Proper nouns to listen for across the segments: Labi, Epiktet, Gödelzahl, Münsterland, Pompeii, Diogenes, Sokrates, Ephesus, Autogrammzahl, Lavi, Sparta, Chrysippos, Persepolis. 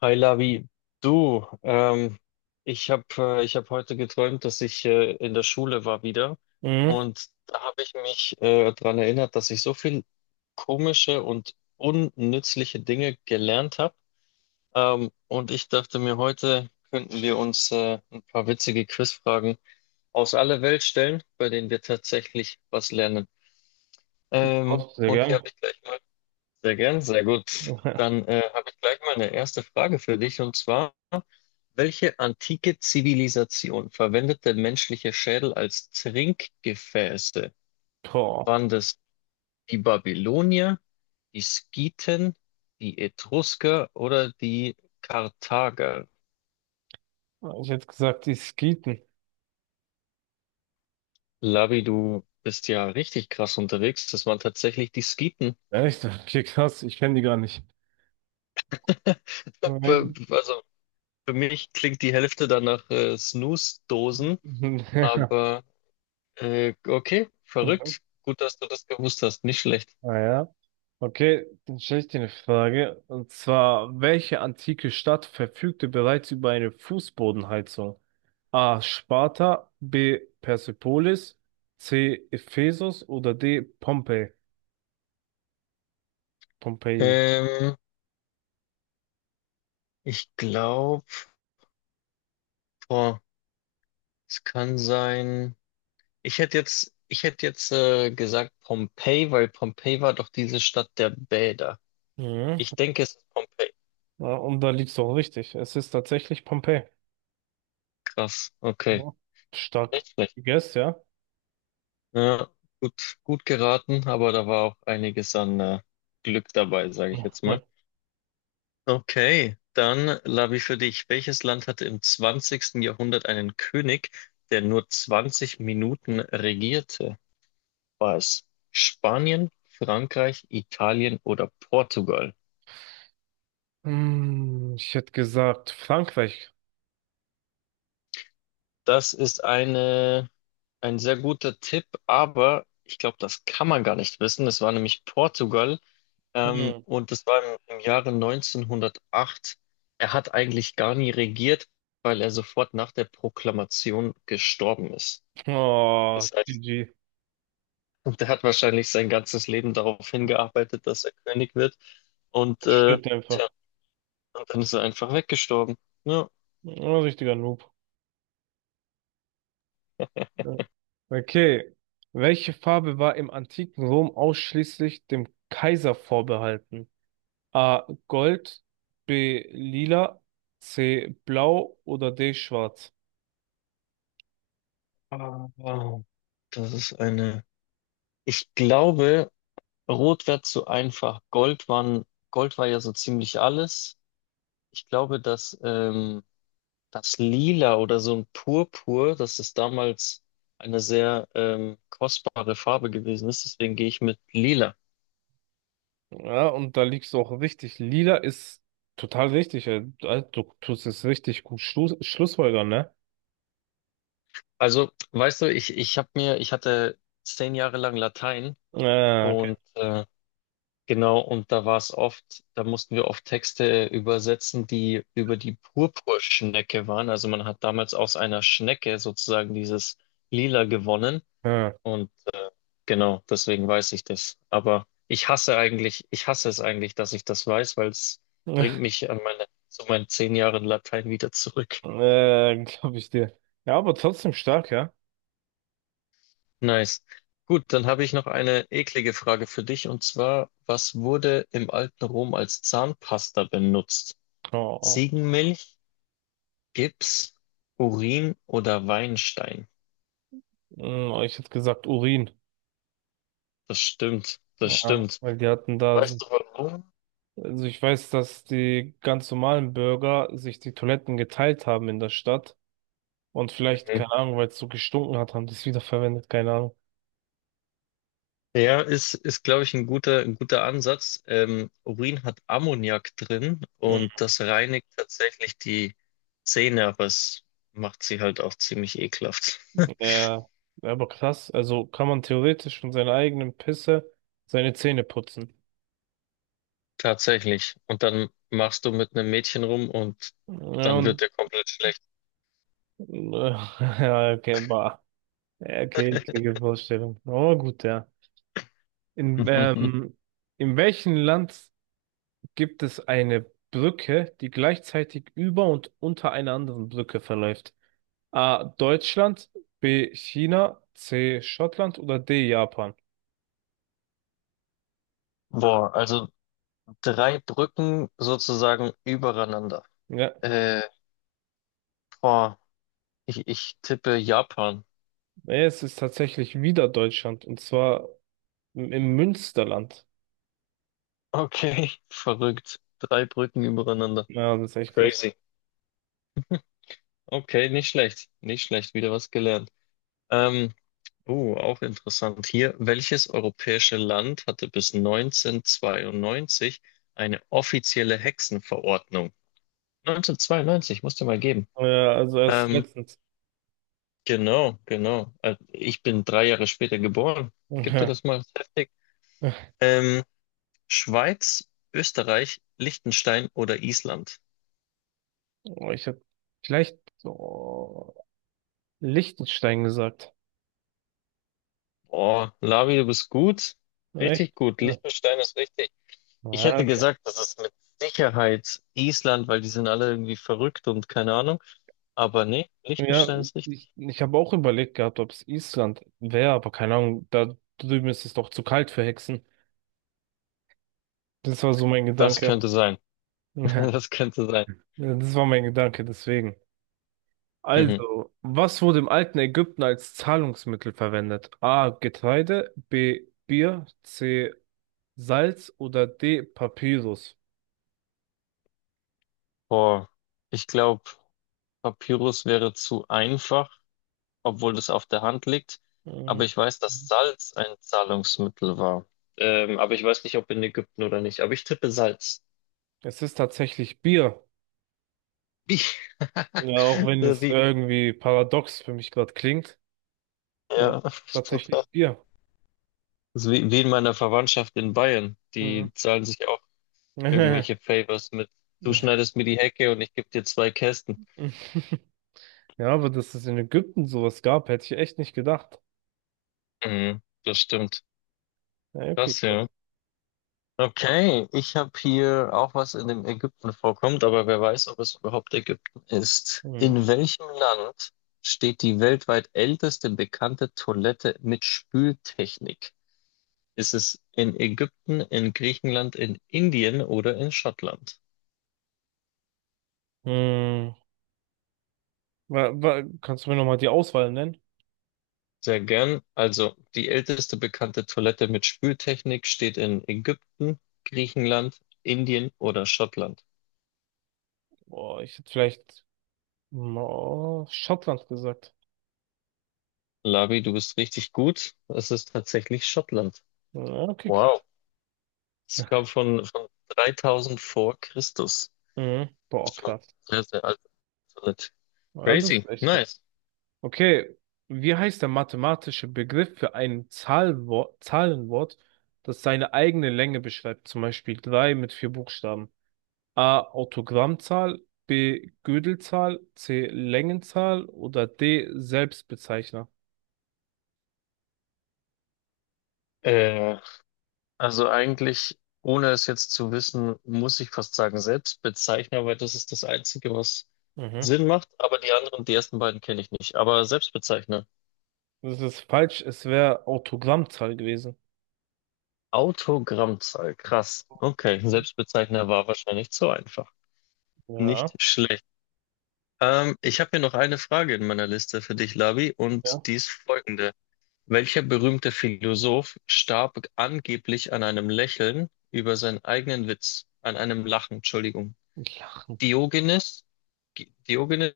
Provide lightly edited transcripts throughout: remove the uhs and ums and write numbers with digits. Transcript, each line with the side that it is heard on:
left: Hi Lavi, du, ich habe ich hab heute geträumt, dass ich in der Schule war wieder,
right: Mhm.
left: und da habe ich mich daran erinnert, dass ich so viel komische und unnützliche Dinge gelernt habe. Und ich dachte mir, heute könnten wir uns ein paar witzige Quizfragen aus aller Welt stellen, bei denen wir tatsächlich was lernen. Ähm,
right: Auch sehr
left: und hier
right: gern.
left: habe ich gleich mal, sehr gern, sehr gut. Dann habe ich gleich mal eine erste Frage für dich und zwar. Welche antike Zivilisation verwendete menschliche Schädel als Trinkgefäße?
right: Boah,
left: Waren das die Babylonier, die Skythen, die Etrusker oder die Karthager?
right: ich hätte gesagt, die Skeeten.
left: Labi, du bist ja richtig krass unterwegs. Das waren tatsächlich die Skythen.
right: Echt? Okay, krass, ich kenne die gar nicht.
left: Be-
right: Nein.
left: Also für mich klingt die Hälfte dann nach Snooze-Dosen, aber okay,
right: Ja.
left: verrückt. Gut, dass du das gewusst hast. Nicht schlecht.
right: Naja. Okay, dann stelle ich dir eine Frage. Und zwar, welche antike Stadt verfügte bereits über eine Fußbodenheizung? A. Sparta, B. Persepolis, C. Ephesus oder D. Pompeii? Pompeii.
left: Ähm, ich glaube. Boah, es kann sein. Ich hätte jetzt gesagt Pompeji, weil Pompeji war doch diese Stadt der Bäder.
right: Mhm.
left: Ich denke, es ist Pompeji.
right: Ja, und da liegst du auch richtig. Es ist tatsächlich Pompeii.
left: Krass. Okay.
right: Ja. Stark
left: Nicht schlecht.
right: gegessen, ja?
left: Ja, gut, gut geraten, aber da war auch einiges an Glück dabei, sage ich jetzt mal.
right: Mhm.
left: Okay, dann Lavi für dich. Welches Land hatte im 20. Jahrhundert einen König, der nur 20 Minuten regierte? War es Spanien, Frankreich, Italien oder Portugal?
right: Hm, ich hätte gesagt, Frankreich.
left: Das ist eine, ein sehr guter Tipp, aber ich glaube, das kann man gar nicht wissen. Es war nämlich Portugal,
right: Mhm.
left: und das war im Jahre 1908. Er hat eigentlich gar nie regiert, weil er sofort nach der Proklamation gestorben ist.
right: Oh,
left: Das heißt,
right: GG.
left: der hat wahrscheinlich sein ganzes Leben darauf hingearbeitet, dass er König wird. Und,
right: Stirbt
left: tja,
right: einfach.
left: und dann ist er einfach weggestorben. Ja.
right: Ein richtiger Noob. Ja. Okay. Welche Farbe war im antiken Rom ausschließlich dem Kaiser vorbehalten? A. Gold, B. Lila, C. Blau oder D. Schwarz?
left: Aber das ist eine. Ich glaube. Rot wäre zu einfach. Gold waren, Gold war ja so ziemlich alles. Ich glaube, dass das Lila oder so ein Purpur, dass es damals eine sehr kostbare Farbe gewesen ist. Deswegen gehe ich mit Lila.
right: Ja, und da liegst du auch richtig. Lila ist total richtig. Also, du tust es richtig gut Schluss, schlussfolgern, ne?
left: Also, weißt du, ich habe mir, ich hatte 10 Jahre lang Latein
right: Okay.
left: und genau, und da war es oft, da mussten wir oft Texte übersetzen, die über die Purpurschnecke waren. Also man hat damals aus einer Schnecke sozusagen dieses Lila gewonnen.
right: Ja.
left: Und genau, deswegen weiß ich das. Aber ich hasse eigentlich, ich hasse es eigentlich, dass ich das weiß, weil es bringt mich an meine, zu meinen 10 Jahren Latein wieder zurück.
right: Glaube ich dir. Ja, aber trotzdem stark, ja.
left: Nice. Gut, dann habe ich noch eine eklige Frage für dich und zwar, was wurde im alten Rom als Zahnpasta benutzt?
right: Oh, oh.
left: Ziegenmilch? Gips, Urin oder Weinstein.
right: Hm, ich hätte gesagt Urin.
left: Das stimmt, das
right: Ja,
left: stimmt.
right: weil die hatten da.
left: Weißt du warum?
right: Also ich weiß, dass die ganz normalen Bürger sich die Toiletten geteilt haben in der Stadt. Und vielleicht,
left: Mhm.
right: keine Ahnung, weil es so gestunken hat, haben die es wiederverwendet, keine Ahnung.
left: Ja, ist glaube ich, ein guter Ansatz. Urin hat Ammoniak drin und das reinigt tatsächlich die Zähne, aber es macht sie halt auch ziemlich ekelhaft.
right: Ja, aber krass, also kann man theoretisch von seiner eigenen Pisse seine Zähne putzen.
left: Tatsächlich. Und dann machst du mit einem Mädchen rum und
right: Ja,
left: dann
right: und,
left: wird dir komplett schlecht.
right: ja, okay, bah. Ja, okay, kriege Vorstellung. Oh, gut, ja. In, ähm, in welchem Land gibt es eine Brücke, die gleichzeitig über und unter einer anderen Brücke verläuft? A. Deutschland, B. China, C. Schottland oder D. Japan?
left: Boah, also 3 Brücken sozusagen übereinander.
right: Ja,
left: Äh, boah, ich tippe Japan.
right: es ist tatsächlich wieder Deutschland, und zwar im Münsterland.
left: Okay, verrückt. 3 Brücken übereinander.
right: Ja, das ist echt krass.
left: Crazy. Okay, nicht schlecht. Nicht schlecht. Wieder was gelernt. Ähm, auch interessant hier. Welches europäische Land hatte bis 1992 eine offizielle Hexenverordnung? 1992, musst du mal geben.
right: Ja, also erst
left: Ähm,
right: letztens.
left: genau, genau. Ich bin 3 Jahre später geboren. Gib dir
right: Ja.
left: das mal heftig. Ähm, Schweiz, Österreich, Liechtenstein oder Island?
right: Oh, ich hätte vielleicht oh, Liechtenstein gesagt.
left: Oh, Lavi, du bist gut.
right: Echt?
left: Richtig gut.
right: Ja,
left: Liechtenstein ist richtig. Ich
right: ja,
left: hätte
right: okay.
left: gesagt, das ist mit Sicherheit Island, weil die sind alle irgendwie verrückt und keine Ahnung. Aber nee,
right: Ja,
left: Liechtenstein ist
right: ich,
left: richtig.
right: ich habe auch überlegt gehabt, ob es Island wäre, aber keine Ahnung, da drüben ist es doch zu kalt für Hexen. Das war so mein
left: Das
right: Gedanke.
left: könnte sein. Das könnte sein.
right: Ja, das war mein Gedanke, deswegen.
left: Mhm.
right: Also, was wurde im alten Ägypten als Zahlungsmittel verwendet? A. Getreide, B. Bier, C. Salz oder D. Papyrus?
left: Boah, ich glaube, Papyrus wäre zu einfach, obwohl das auf der Hand liegt. Aber
right: Mhm.
left: ich weiß, dass Salz ein Zahlungsmittel war. Aber ich weiß nicht, ob in Ägypten oder nicht. Aber ich tippe Salz.
right: Es ist tatsächlich Bier.
left: Wie?
right: Ja, auch wenn es
left: Wie?
right: irgendwie paradox für mich gerade klingt, aber
left: Ja.
right: tatsächlich Bier.
left: Das ist wie in meiner Verwandtschaft in Bayern.
right: Mhm.
left: Die zahlen sich auch irgendwelche Favors mit. Du schneidest mir die Hecke und ich gebe dir 2 Kästen.
right: Ja, aber dass es in Ägypten sowas gab, hätte ich echt nicht gedacht.
left: Mhm, das stimmt.
right: Ja, okay,
left: Krass,
right: gut.
left: ja. Okay, ich habe hier auch was in dem Ägypten vorkommt, aber wer weiß, ob es überhaupt Ägypten ist.
right: Mhm.
left: In welchem Land steht die weltweit älteste bekannte Toilette mit Spültechnik? Ist es in Ägypten, in Griechenland, in Indien oder in Schottland?
right: Mhm. Kannst du mir nochmal die Auswahl nennen?
left: Sehr gern. Also die älteste bekannte Toilette mit Spültechnik steht in Ägypten, Griechenland, Indien oder Schottland.
right: Boah, ich hätte vielleicht oh, Schottland gesagt.
left: Labi, du bist richtig gut. Es ist tatsächlich Schottland.
right: Ja, okay, krass.
left: Wow. Es kam von 3000 vor Christus.
right: Mhm.
left: Das
right: Boah,
left: ist schon
right: krass.
left: sehr, sehr alte Toilette.
right: Ja, das ist
left: Crazy.
right: echt krass.
left: Nice.
right: Okay, wie heißt der mathematische Begriff für ein Zahlwort, Zahlenwort, das seine eigene Länge beschreibt? Zum Beispiel 3 mit vier Buchstaben. A. Autogrammzahl, B. Gödelzahl, C. Längenzahl oder D. Selbstbezeichner.
left: Äh, also eigentlich, ohne es jetzt zu wissen, muss ich fast sagen Selbstbezeichner, weil das ist das Einzige, was
right: Mhm.
left: Sinn macht. Aber die anderen, die ersten beiden kenne ich nicht. Aber Selbstbezeichner.
right: Das ist falsch, es wäre Autogrammzahl gewesen.
left: Autogrammzahl, krass. Okay, Selbstbezeichner war wahrscheinlich zu einfach. Nicht
right: Ja,
left: schlecht. Ich habe hier noch eine Frage in meiner Liste für dich, Labi,
right: ja.
left: und die ist folgende. Welcher berühmte Philosoph starb angeblich an einem Lächeln über seinen eigenen Witz, an einem Lachen, Entschuldigung?
right: Ich
left: Diogenes, Diogenes,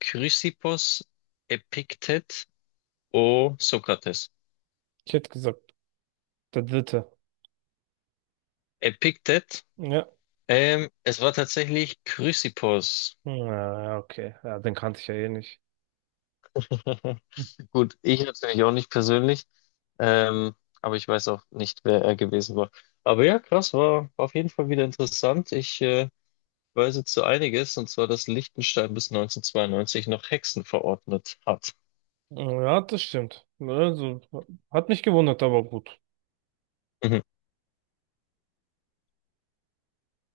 left: Chrysippos, Epiktet, O Sokrates.
right: ich hätte gesagt, der dritte.
left: Epiktet,
right: Ja.
left: es war tatsächlich Chrysippos.
right: Ja, okay. Ja, den kannte ich ja eh nicht.
left: Gut, ich natürlich auch nicht persönlich, ähm, aber ich weiß auch nicht, wer er gewesen war. Aber ja, krass, war auf jeden Fall wieder interessant. Ich weiß jetzt so einiges, und zwar, dass Liechtenstein bis 1992 noch Hexen verordnet hat.
right: Ja, das stimmt. Ne, also, hat mich gewundert, aber gut.